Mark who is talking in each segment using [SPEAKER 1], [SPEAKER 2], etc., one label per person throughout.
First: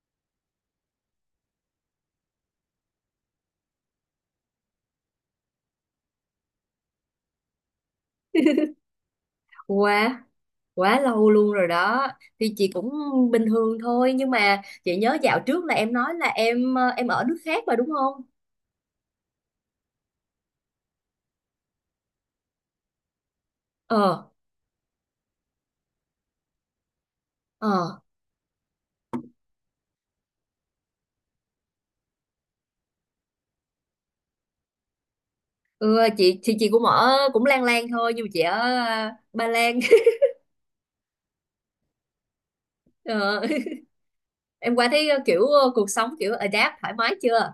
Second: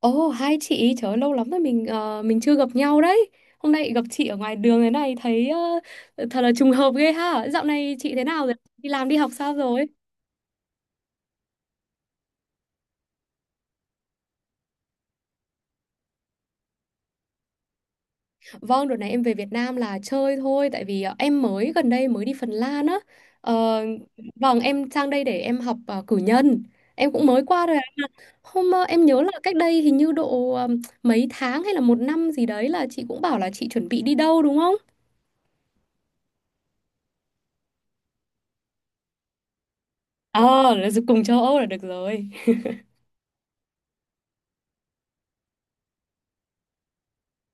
[SPEAKER 1] Ồ, hai chị, trời ơi, lâu lắm rồi mình chưa gặp nhau đấy. Hôm nay gặp chị ở ngoài đường thế này thấy thật là trùng hợp ghê ha. Dạo này chị thế nào rồi? Đi làm đi học sao rồi?
[SPEAKER 2] Quá quá lâu luôn rồi đó. Thì chị cũng bình thường thôi nhưng mà chị nhớ dạo trước là em nói là em ở nước khác mà đúng không?
[SPEAKER 1] Vâng, đợt này em về Việt Nam là chơi thôi tại vì em mới gần đây mới đi Phần Lan á. Ờ,
[SPEAKER 2] ờ
[SPEAKER 1] vâng, em sang đây để em học cử nhân. Em cũng mới qua rồi ạ.
[SPEAKER 2] ờ
[SPEAKER 1] Hôm em nhớ là cách đây hình như độ mấy tháng hay là một năm gì đấy là chị cũng bảo là chị chuẩn bị đi đâu đúng không?
[SPEAKER 2] ừ, chị thì chị cũng ở cũng lang lang thôi nhưng mà chị ở Ba Lan.
[SPEAKER 1] Ờ, là cùng châu Âu là được rồi.
[SPEAKER 2] ờ, em qua thấy kiểu cuộc sống kiểu adapt thoải mái chưa?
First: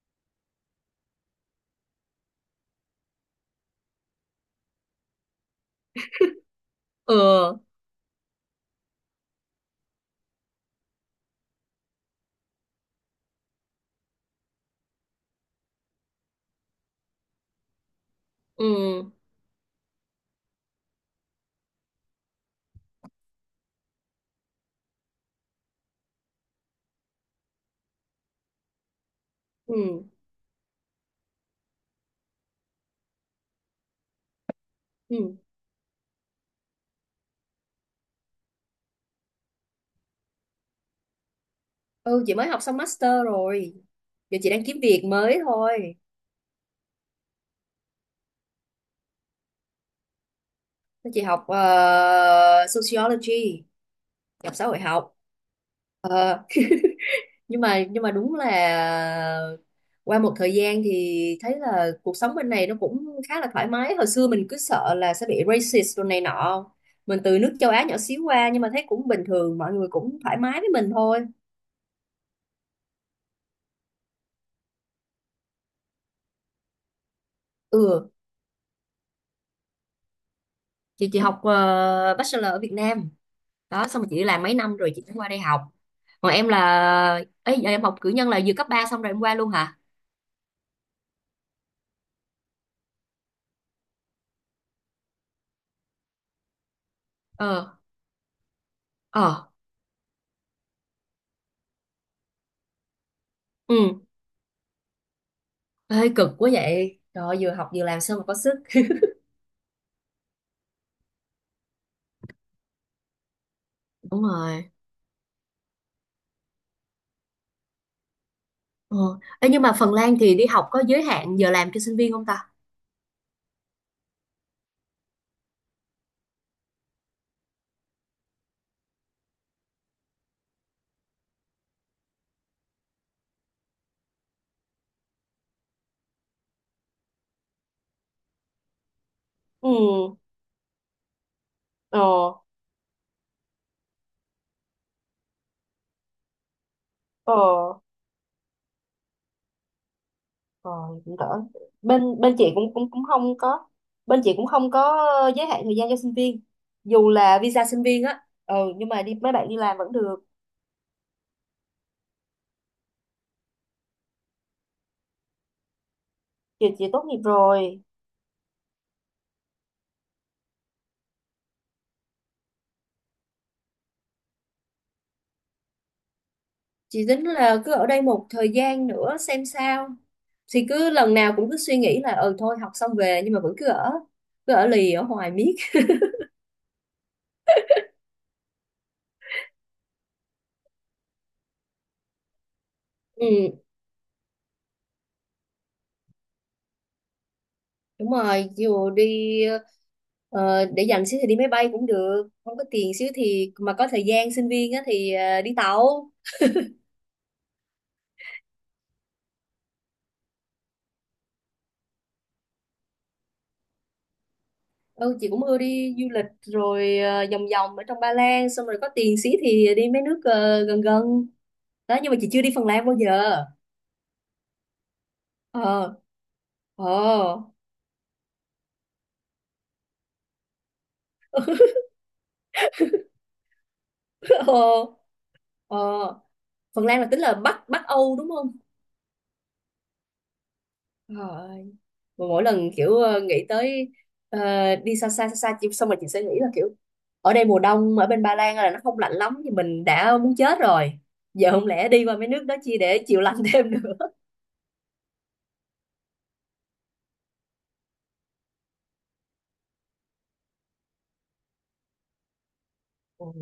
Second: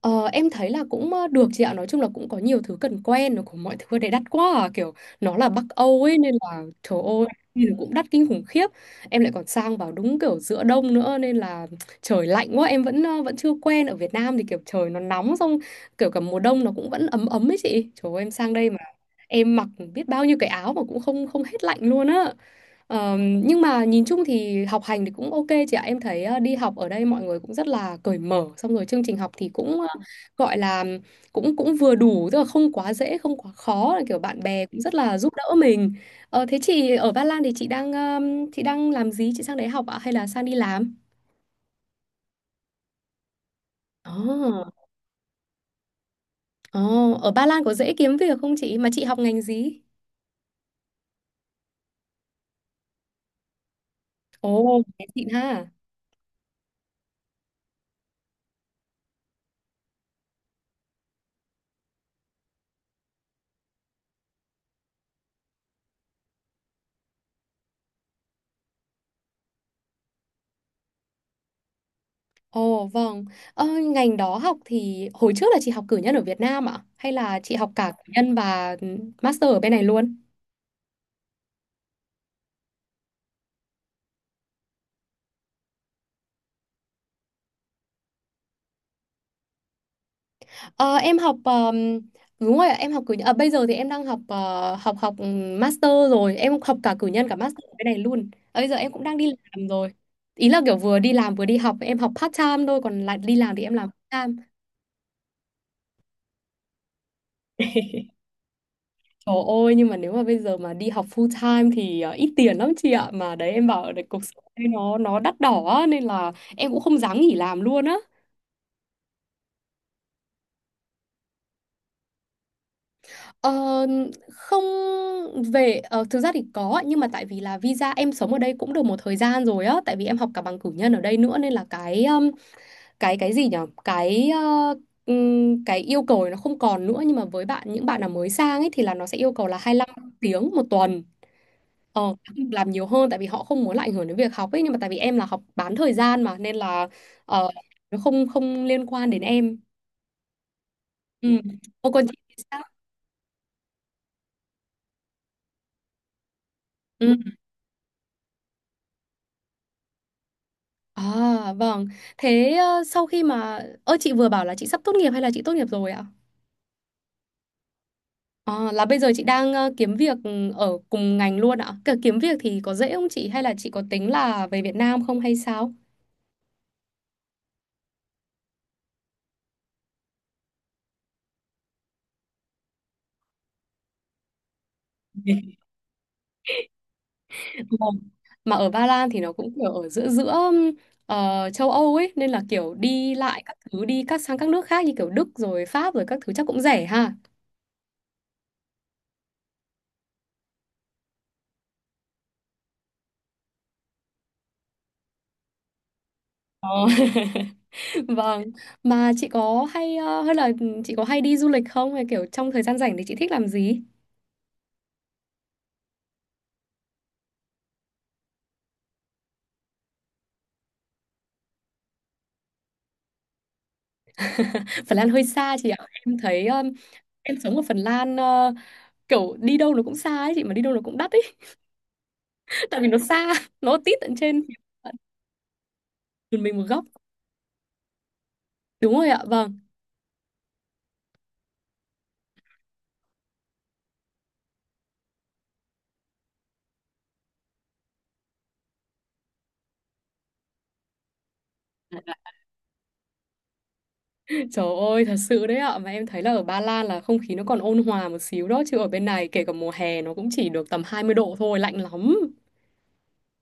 [SPEAKER 1] Ờ, em thấy là cũng được chị ạ. Nói chung là cũng có nhiều thứ cần quen. Nó cũng mọi thứ ở đấy đắt quá à. Kiểu nó là Bắc Âu ấy nên là trời ơi
[SPEAKER 2] ờ
[SPEAKER 1] nhìn cũng đắt kinh khủng khiếp. Em lại còn sang vào đúng kiểu giữa đông nữa nên là trời lạnh quá. Em vẫn chưa quen. Ở Việt Nam thì kiểu trời nó nóng. Xong kiểu cả mùa đông nó cũng vẫn ấm ấm ấy chị. Trời ơi em sang đây
[SPEAKER 2] ừ,
[SPEAKER 1] mà em mặc biết bao nhiêu cái áo mà cũng không không hết lạnh luôn á. Nhưng mà nhìn chung thì học hành thì cũng ok chị ạ. Em thấy đi học ở đây mọi người cũng rất là cởi mở, xong rồi chương trình học thì cũng
[SPEAKER 2] ừ,
[SPEAKER 1] gọi là cũng cũng vừa đủ, tức là không quá dễ, không quá khó, là kiểu bạn bè cũng rất là giúp
[SPEAKER 2] ừ,
[SPEAKER 1] đỡ mình. Thế chị ở Ba Lan thì chị đang làm gì? Chị sang đấy học ạ hay là sang đi làm?
[SPEAKER 2] ừ. Chị mới học xong master rồi, giờ chị đang
[SPEAKER 1] Ồ,
[SPEAKER 2] kiếm việc mới thôi.
[SPEAKER 1] oh, ở Ba Lan có dễ kiếm việc không chị? Mà chị học ngành gì?
[SPEAKER 2] Chị học sociology, học xã
[SPEAKER 1] Ồ,
[SPEAKER 2] hội
[SPEAKER 1] oh,
[SPEAKER 2] học.
[SPEAKER 1] xịn ha.
[SPEAKER 2] Ờ, nhưng mà đúng là qua một thời gian thì thấy là cuộc sống bên này nó cũng khá là thoải mái. Hồi xưa mình cứ sợ là sẽ bị racist rồi này nọ, mình từ nước châu Á nhỏ xíu qua nhưng mà thấy cũng bình thường, mọi người cũng thoải mái với mình thôi.
[SPEAKER 1] Ồ, vâng, ờ, ngành đó học thì hồi trước là chị học cử nhân ở Việt Nam ạ? Hay là chị học cả
[SPEAKER 2] Ừ,
[SPEAKER 1] cử nhân và master ở bên này luôn?
[SPEAKER 2] chị học bachelor ở Việt Nam đó, xong rồi chị đi làm mấy năm rồi chị mới qua đây học. Còn em là ấy, giờ em học cử nhân là vừa cấp 3 xong rồi em qua luôn hả?
[SPEAKER 1] Ờ, em học đúng rồi ạ, em học cử nhân. À, bây giờ thì em đang học master rồi, em học cả cử nhân cả master ở
[SPEAKER 2] ờ
[SPEAKER 1] bên này luôn. Ờ, Bây giờ em cũng đang đi
[SPEAKER 2] ờ
[SPEAKER 1] làm rồi. Ý là kiểu vừa đi làm vừa đi học, em học part time thôi còn lại đi làm thì em làm
[SPEAKER 2] ừ,
[SPEAKER 1] full time.
[SPEAKER 2] hơi cực quá vậy trời ơi, vừa học vừa làm sao mà có sức.
[SPEAKER 1] Trời ơi, nhưng mà nếu mà bây giờ mà đi học full time thì ít tiền lắm chị ạ. Mà đấy em bảo đấy,
[SPEAKER 2] Đúng
[SPEAKER 1] cuộc sống đây
[SPEAKER 2] rồi.
[SPEAKER 1] nó đắt đỏ á, nên là em cũng không dám nghỉ làm luôn á.
[SPEAKER 2] Ờ. Ê, nhưng mà Phần Lan thì đi học có giới hạn giờ làm cho sinh viên không ta?
[SPEAKER 1] Ờ, không về, thực ra thì có nhưng mà tại vì là visa em sống ở đây cũng được một thời gian rồi á, tại vì em học cả bằng cử nhân ở đây nữa nên là cái gì nhở? Cái yêu cầu này nó không còn nữa nhưng mà với bạn những bạn nào mới sang ấy thì là nó sẽ yêu cầu là 25
[SPEAKER 2] Ừ.
[SPEAKER 1] tiếng một tuần. Ờ,
[SPEAKER 2] ờ
[SPEAKER 1] làm nhiều hơn tại vì họ không muốn lại ảnh hưởng đến việc học ấy nhưng mà tại vì em là học bán thời gian mà nên là
[SPEAKER 2] ờ
[SPEAKER 1] ờ, nó không không liên quan đến em.
[SPEAKER 2] ờ Cũng
[SPEAKER 1] Ừ.
[SPEAKER 2] đỡ.
[SPEAKER 1] Ô còn chị
[SPEAKER 2] Bên
[SPEAKER 1] thì
[SPEAKER 2] bên chị
[SPEAKER 1] sao?
[SPEAKER 2] cũng cũng cũng không có Bên chị cũng không có giới hạn thời gian cho sinh viên, dù
[SPEAKER 1] Ừ.
[SPEAKER 2] là visa sinh viên á. Ừ, nhưng mà mấy bạn đi làm vẫn được.
[SPEAKER 1] À, vâng. Thế sau khi mà chị vừa bảo là chị sắp tốt nghiệp hay là chị tốt nghiệp rồi ạ?
[SPEAKER 2] Chị tốt nghiệp rồi.
[SPEAKER 1] Ờ, là bây giờ chị đang kiếm việc, ở cùng ngành luôn ạ. Cả kiếm việc thì có dễ không chị hay là chị có tính là về Việt Nam không hay sao?
[SPEAKER 2] Chị tính là cứ ở đây một thời gian nữa xem sao, thì cứ lần nào cũng cứ suy nghĩ là ừ thôi học xong về nhưng mà vẫn cứ ở, cứ ở lì ở hoài miết.
[SPEAKER 1] Ờ, mà ở Ba Lan thì nó cũng kiểu ở giữa giữa ờ, châu Âu ấy nên là kiểu đi
[SPEAKER 2] Ừ,
[SPEAKER 1] lại các thứ đi các sang các nước khác như kiểu Đức rồi Pháp rồi các thứ chắc cũng rẻ ha.
[SPEAKER 2] đúng rồi. Dù đi ờ, để dành xíu thì đi máy bay cũng được, không có tiền xíu thì mà có thời gian sinh viên á, thì đi tàu.
[SPEAKER 1] Ờ. Vâng, mà chị có hay đi du lịch không hay kiểu trong thời gian rảnh thì chị thích làm gì?
[SPEAKER 2] Ừ, chị cũng ưa đi du lịch rồi vòng vòng ở trong Ba Lan, xong rồi có tiền xíu thì đi mấy nước gần gần đó, nhưng mà chị chưa đi Phần Lan bao giờ.
[SPEAKER 1] Phần Lan hơi xa chị ạ.
[SPEAKER 2] ờ
[SPEAKER 1] Em thấy
[SPEAKER 2] ờ
[SPEAKER 1] em sống ở Phần Lan kiểu đi đâu nó cũng xa ấy chị mà đi đâu nó cũng đắt ấy tại vì nó xa, nó tít tận trên
[SPEAKER 2] ờ ờ
[SPEAKER 1] tận mình một góc.
[SPEAKER 2] Phần Lan là tính là Bắc Bắc Âu đúng không?
[SPEAKER 1] Đúng rồi ạ. Vâng.
[SPEAKER 2] ờ mà mỗi lần kiểu nghĩ tới ờ, đi xa xa xong rồi chị sẽ nghĩ là kiểu ở đây mùa đông ở bên Ba Lan là nó không lạnh lắm thì mình đã muốn chết rồi, giờ không lẽ đi qua mấy nước đó chi để chịu lạnh thêm được.
[SPEAKER 1] Trời ơi, thật sự đấy ạ. Mà em thấy là ở Ba Lan là không khí nó còn ôn hòa một xíu đó. Chứ ở bên này kể cả mùa hè nó cũng chỉ được tầm 20 độ thôi, lạnh lắm.
[SPEAKER 2] Ôi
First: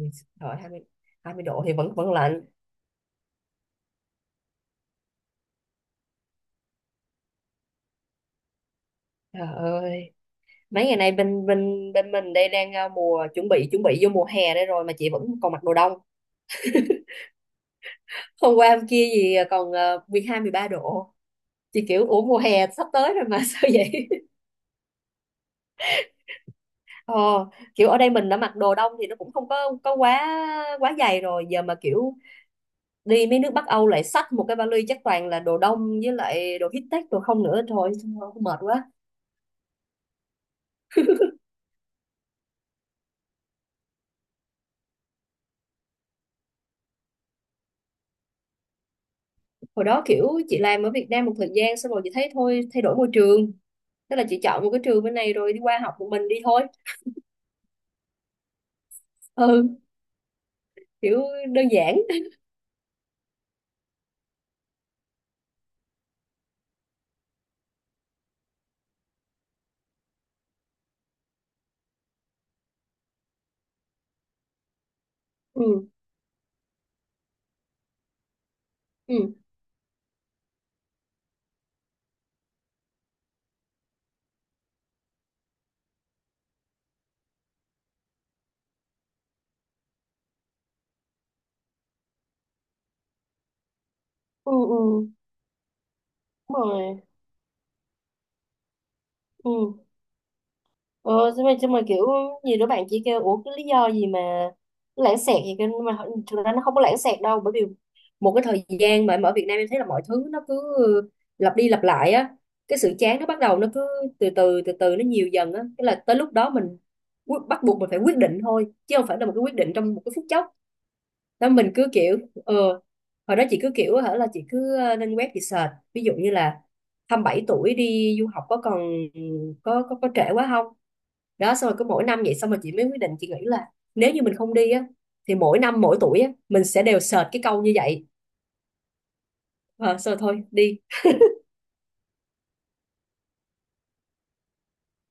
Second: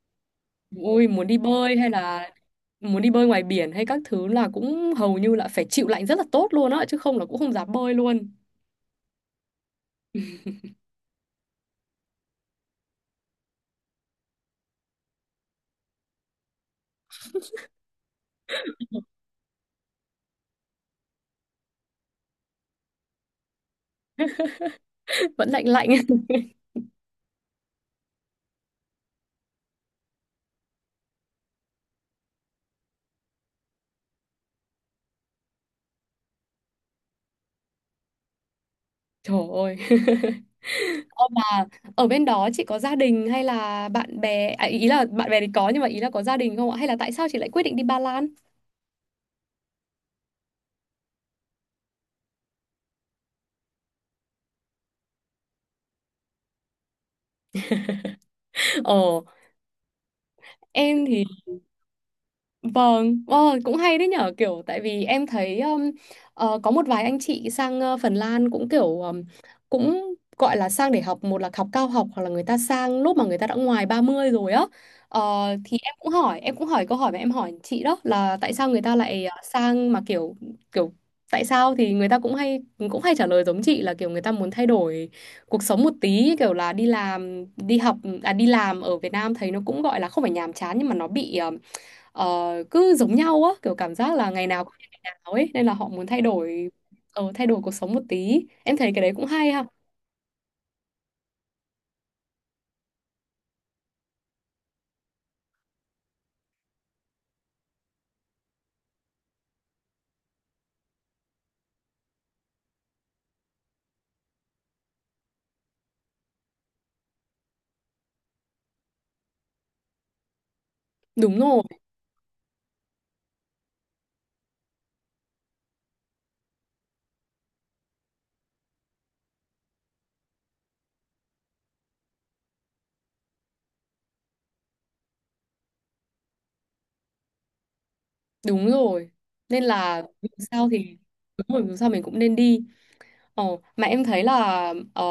[SPEAKER 2] trời, 20,
[SPEAKER 1] Ôi, muốn đi
[SPEAKER 2] 20 độ thì
[SPEAKER 1] bơi hay
[SPEAKER 2] vẫn vẫn
[SPEAKER 1] là
[SPEAKER 2] lạnh.
[SPEAKER 1] muốn đi bơi ngoài biển hay các thứ là cũng hầu như là phải chịu lạnh rất là tốt luôn á. Chứ không là cũng không dám bơi luôn.
[SPEAKER 2] Trời ơi, mấy ngày nay bên bên bên mình đây đang mùa chuẩn bị vô mùa hè đây rồi mà chị vẫn còn mặc đồ đông, hôm qua hôm kia gì còn 12 13 độ. Chị kiểu ủa mùa hè sắp tới rồi mà sao vậy.
[SPEAKER 1] Vẫn lạnh lạnh.
[SPEAKER 2] Ờ, kiểu ở đây mình đã mặc đồ đông thì nó cũng không có quá quá dày rồi, giờ mà kiểu đi mấy nước Bắc Âu lại xách một cái vali chắc toàn là đồ đông với lại đồ high-tech đồ không nữa. Thôi thôi, mệt quá.
[SPEAKER 1] Trời ơi. Mà ở bên đó chị có gia đình hay là bạn bè? À, ý là bạn bè thì có nhưng mà ý là có gia đình không ạ? Hay là tại sao chị lại quyết định đi Ba Lan?
[SPEAKER 2] Hồi đó kiểu chị làm ở Việt Nam một thời gian xong rồi chị thấy thôi thay đổi môi trường, tức là chị chọn một cái trường bên này rồi đi qua học một mình đi thôi.
[SPEAKER 1] Ờ,
[SPEAKER 2] Ừ,
[SPEAKER 1] em
[SPEAKER 2] kiểu
[SPEAKER 1] thì
[SPEAKER 2] đơn giản.
[SPEAKER 1] Vâng, cũng hay đấy nhở kiểu tại vì em thấy có một vài anh chị sang Phần Lan cũng kiểu cũng gọi là sang để học một là học cao học hoặc là người ta sang lúc mà người ta đã ngoài 30 rồi á. Ờ, thì
[SPEAKER 2] Ừ,
[SPEAKER 1] em cũng hỏi câu hỏi mà em hỏi chị đó là tại sao người ta
[SPEAKER 2] ừ,
[SPEAKER 1] lại sang mà kiểu kiểu tại sao thì người ta cũng hay trả lời giống chị là kiểu người ta muốn thay đổi cuộc sống một tí kiểu là đi làm đi học, à đi làm ở Việt Nam thấy nó cũng gọi là không phải nhàm chán nhưng mà nó bị ờ, cứ giống nhau á kiểu cảm giác là ngày
[SPEAKER 2] ừ,
[SPEAKER 1] nào cũng như
[SPEAKER 2] ừ,
[SPEAKER 1] ngày nào ấy nên là họ muốn thay
[SPEAKER 2] đúng
[SPEAKER 1] đổi
[SPEAKER 2] rồi.
[SPEAKER 1] ờ, thay đổi cuộc sống một tí, em thấy cái đấy cũng hay ha.
[SPEAKER 2] Ừ. Ờ, xong rồi kiểu nhiều đứa bạn chỉ kêu ủa cái lý do gì mà nó lãng xẹt gì kêu, nhưng mà thực ra nó không có lãng xẹt đâu, bởi vì một cái thời gian mà em ở Việt Nam em thấy là mọi thứ nó cứ lặp đi lặp lại á, cái sự chán nó bắt đầu nó cứ từ từ nó nhiều dần á, cái là tới lúc đó mình bắt buộc mình phải quyết định thôi chứ không phải là một cái quyết định trong một cái phút chốc.
[SPEAKER 1] Đúng
[SPEAKER 2] Đó
[SPEAKER 1] rồi,
[SPEAKER 2] mình cứ kiểu ờ hồi đó chị cứ kiểu hả là chị cứ lên web chị search ví dụ như là 27 tuổi đi du học có còn, có trễ quá không. Đó xong rồi cứ mỗi năm vậy xong rồi chị mới quyết định, chị nghĩ là nếu như mình không đi á thì mỗi năm mỗi tuổi á mình sẽ đều sệt cái câu như vậy.
[SPEAKER 1] đúng rồi, nên
[SPEAKER 2] Ờ,
[SPEAKER 1] là
[SPEAKER 2] xong rồi
[SPEAKER 1] dù
[SPEAKER 2] thôi
[SPEAKER 1] sao
[SPEAKER 2] đi,
[SPEAKER 1] thì đúng rồi dù sao mình cũng nên đi. Ờ, mà em thấy là ờ,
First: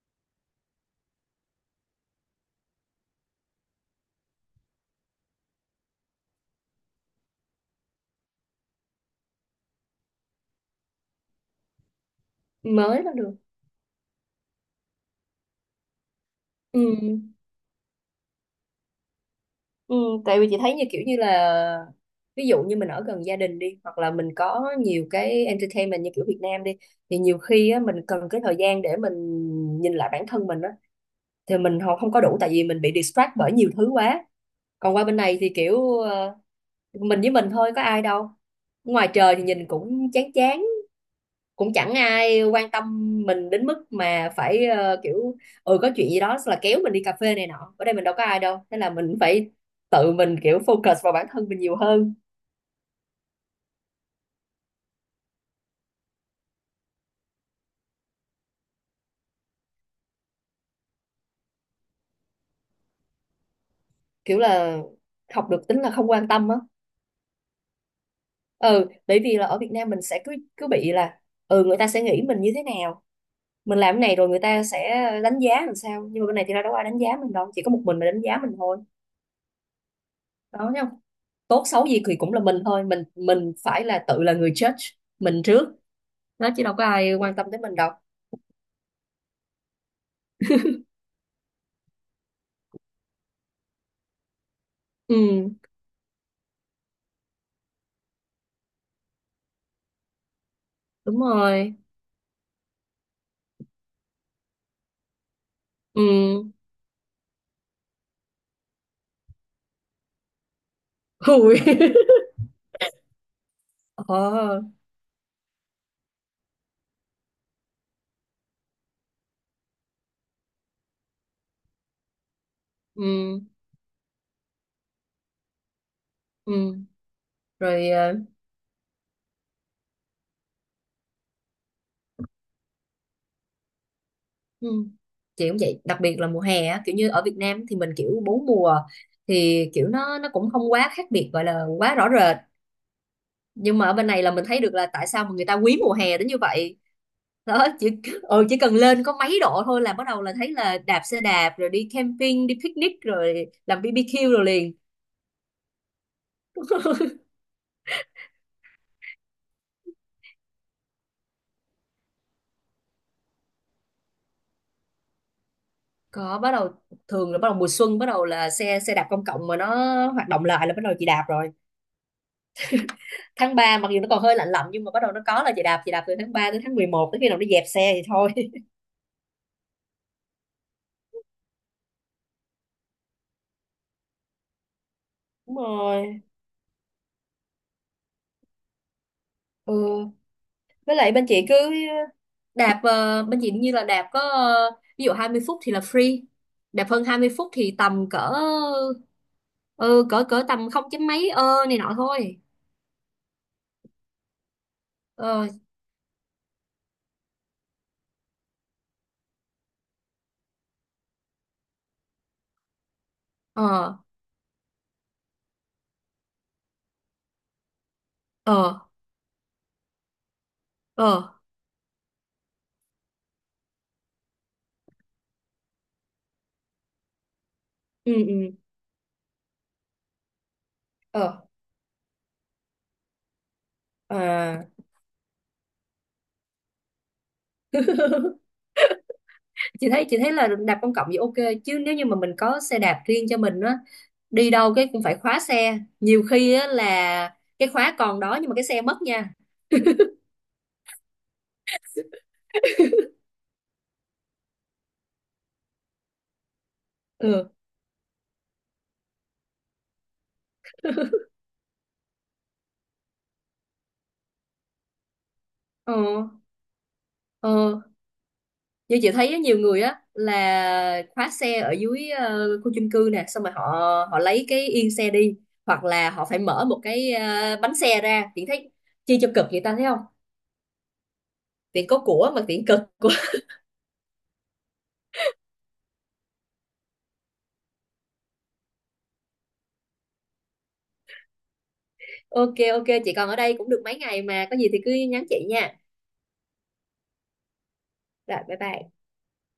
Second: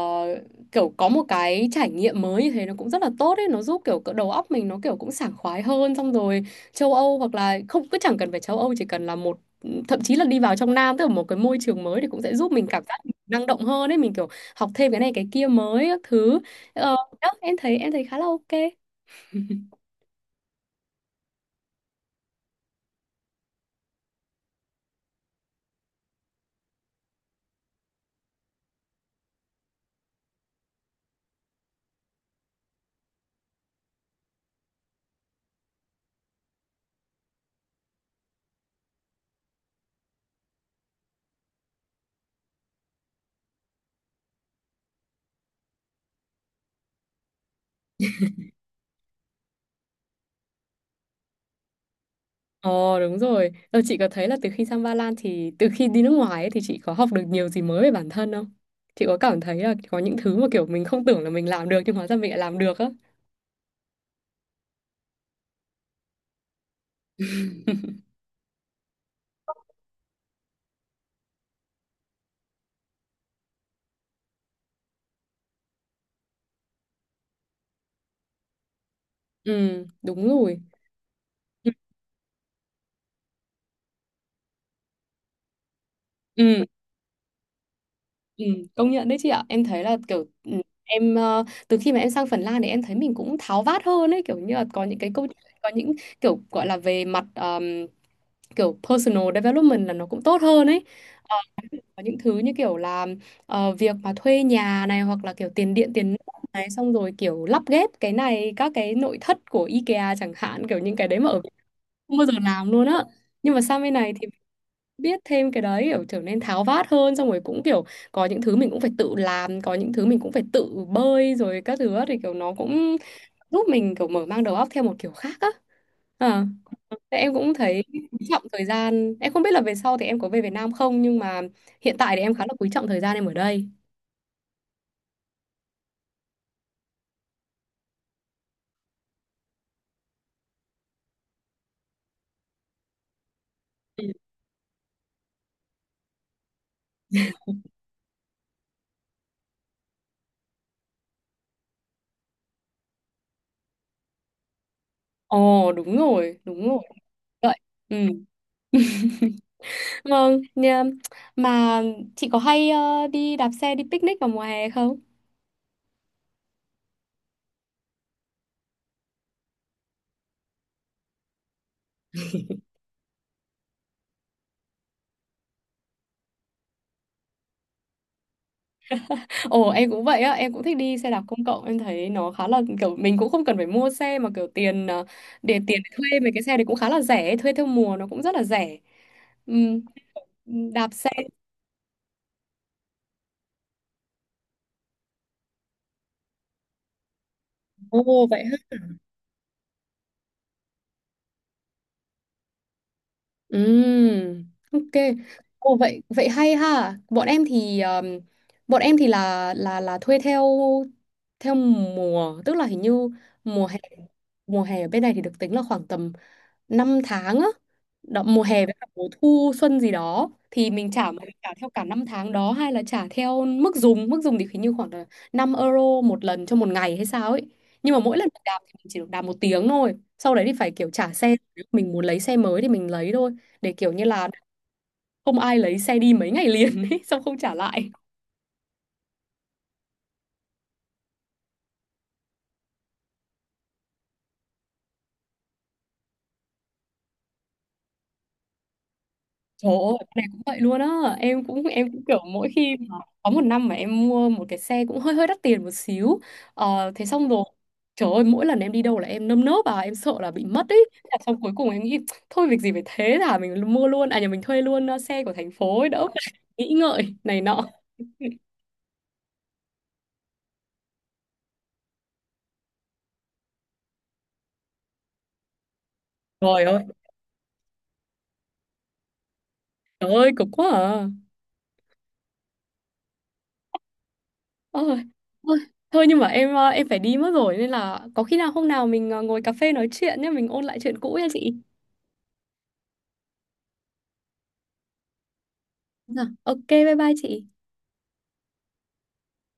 [SPEAKER 1] kiểu có một cái trải nghiệm mới như thế nó cũng rất là tốt ấy, nó giúp kiểu cỡ đầu óc mình nó kiểu cũng sảng khoái hơn xong rồi châu Âu hoặc là không cứ chẳng cần phải châu Âu chỉ cần là một, thậm chí là đi vào trong Nam tức là một cái môi trường mới thì cũng sẽ giúp mình cảm giác
[SPEAKER 2] mới là
[SPEAKER 1] mình
[SPEAKER 2] được.
[SPEAKER 1] năng động hơn ấy, mình kiểu học thêm cái này cái kia mới các thứ. Ờ,
[SPEAKER 2] Ừ.
[SPEAKER 1] đó, em thấy khá là ok.
[SPEAKER 2] Ừ. Tại vì chị thấy như kiểu như là ví dụ như mình ở gần gia đình đi hoặc là mình có nhiều cái entertainment như kiểu Việt Nam đi, thì nhiều khi á mình cần cái thời gian để mình nhìn lại bản thân mình á thì mình họ không có đủ, tại vì mình bị distract bởi nhiều thứ quá. Còn qua bên này thì kiểu mình với mình thôi có ai đâu, ngoài trời thì nhìn cũng chán chán, cũng chẳng ai quan tâm mình đến mức mà phải kiểu ừ có chuyện gì đó là kéo mình đi cà phê này nọ, ở đây mình đâu có ai đâu thế là mình phải tự mình kiểu focus vào bản thân mình nhiều hơn.
[SPEAKER 1] Ờ, đúng rồi. Ờ, chị có thấy là từ khi sang Ba Lan thì từ khi đi nước ngoài ấy, thì chị có học được nhiều gì mới về bản thân không? Chị có cảm thấy là có những thứ mà kiểu mình không tưởng là mình làm được nhưng hóa ra mình lại làm được á.
[SPEAKER 2] Kiểu là học được tính là không quan tâm á. Ừ, bởi vì là ở Việt Nam mình sẽ cứ cứ bị là ừ người ta sẽ nghĩ mình như thế nào, mình làm cái này rồi người ta sẽ đánh giá làm sao, nhưng mà bên này thì đâu có ai đánh giá mình đâu, chỉ có một mình mà đánh giá mình thôi.
[SPEAKER 1] Ừ, đúng rồi.
[SPEAKER 2] Đó thấy không, tốt
[SPEAKER 1] Ừ,
[SPEAKER 2] xấu gì thì cũng là mình thôi, mình phải là tự là người judge mình trước nó, chứ
[SPEAKER 1] ừ,
[SPEAKER 2] đâu có ai quan tâm tới mình đâu.
[SPEAKER 1] ừ, công nhận đấy chị ạ. Em thấy là kiểu em, từ khi mà em sang Phần Lan thì em thấy mình cũng tháo vát hơn ấy, kiểu như là có những cái
[SPEAKER 2] Ừ,
[SPEAKER 1] câu có những kiểu gọi là về mặt kiểu personal development là nó cũng tốt hơn ấy.
[SPEAKER 2] đúng rồi.
[SPEAKER 1] Có những thứ như kiểu là việc mà thuê nhà này hoặc là kiểu tiền điện
[SPEAKER 2] Ừ.
[SPEAKER 1] tiền nước này xong rồi kiểu lắp ghép cái này các cái nội thất của IKEA chẳng hạn kiểu những cái đấy mà ở Việt
[SPEAKER 2] Ui.
[SPEAKER 1] Nam không bao giờ làm luôn á nhưng mà sang bên này thì
[SPEAKER 2] ờ
[SPEAKER 1] biết thêm cái đấy kiểu trở nên tháo vát hơn xong rồi cũng kiểu có những thứ mình cũng phải tự làm có những thứ mình cũng phải tự bơi rồi các thứ á, thì kiểu nó cũng
[SPEAKER 2] ừ,
[SPEAKER 1] giúp mình kiểu mở mang đầu óc theo một kiểu khác á. Ờ.
[SPEAKER 2] ừ,
[SPEAKER 1] Thế em cũng thấy
[SPEAKER 2] rồi
[SPEAKER 1] quý trọng thời gian, em không biết là về sau thì em có về Việt Nam không nhưng mà hiện tại thì em khá là quý trọng thời gian em ở đây.
[SPEAKER 2] ừ. Chị cũng vậy, đặc biệt là mùa hè á, kiểu như ở Việt Nam thì mình kiểu bốn mùa thì kiểu nó cũng không quá khác biệt, gọi là quá rõ rệt, nhưng mà ở
[SPEAKER 1] Ừ.
[SPEAKER 2] bên này là mình thấy được là tại sao mà người ta quý mùa hè đến như vậy. Đó chỉ ừ, chỉ cần lên có mấy độ thôi là bắt đầu là thấy là đạp xe đạp rồi đi camping đi picnic rồi làm BBQ rồi liền.
[SPEAKER 1] Ồ, đúng rồi, đúng rồi vậy. Ừ, vâng nha. Mà chị có hay đi đạp xe đi picnic vào mùa hè không?
[SPEAKER 2] Bắt đầu thường là bắt đầu mùa xuân, bắt đầu là xe xe đạp công cộng mà nó hoạt động lại là bắt đầu chị đạp rồi, tháng ba mặc dù nó còn hơi lạnh lạnh nhưng mà bắt đầu nó có là chị đạp từ tháng 3 đến tháng mười một tới khi nào nó dẹp xe thì thôi.
[SPEAKER 1] Ồ, em cũng vậy á, em cũng thích đi xe đạp công cộng, em thấy nó khá là kiểu mình cũng không cần phải mua xe mà kiểu tiền,
[SPEAKER 2] Đúng
[SPEAKER 1] để tiền để thuê
[SPEAKER 2] rồi.
[SPEAKER 1] mấy cái xe đấy cũng khá là rẻ, thuê theo mùa nó cũng rất là rẻ. Ừ,
[SPEAKER 2] Ừ,
[SPEAKER 1] đạp
[SPEAKER 2] với
[SPEAKER 1] xe.
[SPEAKER 2] lại bên chị cứ đạp bên chị như là đạp có ví dụ 20 phút thì là free, đạp hơn 20 phút thì tầm
[SPEAKER 1] Ồ
[SPEAKER 2] cỡ
[SPEAKER 1] vậy.
[SPEAKER 2] ừ, cỡ cỡ tầm không chấm mấy ơ này nọ thôi.
[SPEAKER 1] Ừm, ok.
[SPEAKER 2] ờ
[SPEAKER 1] Ồ vậy vậy hay ha. Bọn em thì là thuê theo theo mùa, tức là hình như mùa hè
[SPEAKER 2] ờ
[SPEAKER 1] mùa hè ở bên này thì được tính là khoảng tầm 5 tháng á. Đó, mùa
[SPEAKER 2] ờ
[SPEAKER 1] hè với cả mùa thu xuân gì đó thì mình trả mà mình
[SPEAKER 2] ờ
[SPEAKER 1] trả theo cả 5 tháng đó hay là trả theo mức dùng thì hình như khoảng là 5 euro một lần cho một ngày hay sao ấy. Nhưng mà
[SPEAKER 2] ừ,
[SPEAKER 1] mỗi lần mình
[SPEAKER 2] ừ.
[SPEAKER 1] đạp thì mình chỉ được đạp một tiếng thôi. Sau đấy thì phải kiểu trả
[SPEAKER 2] ờ
[SPEAKER 1] xe. Nếu mình muốn lấy xe mới thì mình lấy thôi để kiểu như là
[SPEAKER 2] À.
[SPEAKER 1] không ai lấy xe đi mấy ngày liền ấy xong không trả lại.
[SPEAKER 2] Chị thấy là đạp công cộng thì ok, chứ nếu như mà mình có xe đạp riêng cho mình á, đi đâu cái cũng phải khóa xe, nhiều khi á là cái khóa còn đó nhưng mà cái xe mất nha.
[SPEAKER 1] Trời ơi cái này cũng vậy luôn á, em cũng kiểu mỗi khi mà có một năm mà em mua một cái xe cũng hơi hơi đắt tiền một xíu, thế xong rồi
[SPEAKER 2] Ừ.
[SPEAKER 1] trời ơi mỗi lần em đi đâu là em nơm nớp à em sợ là bị mất ấy. Thế là xong cuối cùng em nghĩ thôi việc gì phải thế thả mình mua luôn à nhà mình thuê luôn xe của thành phố ấy
[SPEAKER 2] ờ
[SPEAKER 1] đỡ phải nghĩ ngợi này
[SPEAKER 2] ờ
[SPEAKER 1] nọ.
[SPEAKER 2] Như chị thấy á, nhiều người á là khóa xe ở dưới khu chung cư nè, xong rồi họ họ lấy cái yên xe đi, hoặc là họ phải
[SPEAKER 1] Trời
[SPEAKER 2] mở một
[SPEAKER 1] ơi.
[SPEAKER 2] cái bánh xe ra. Chị thấy chi cho cực vậy ta, thấy không?
[SPEAKER 1] Trời ơi cực quá à.
[SPEAKER 2] Tiện có của mà tiện cực.
[SPEAKER 1] Ôi, thôi, thôi nhưng mà em phải đi mất rồi nên là có khi nào hôm nào mình ngồi cà phê nói chuyện nhé, mình ôn lại chuyện cũ nha chị.
[SPEAKER 2] Ok, ok, chị còn ở đây cũng được mấy ngày, mà có gì thì cứ nhắn chị nha.
[SPEAKER 1] Dạ. Ok, bye bye chị.
[SPEAKER 2] Rồi bye bye.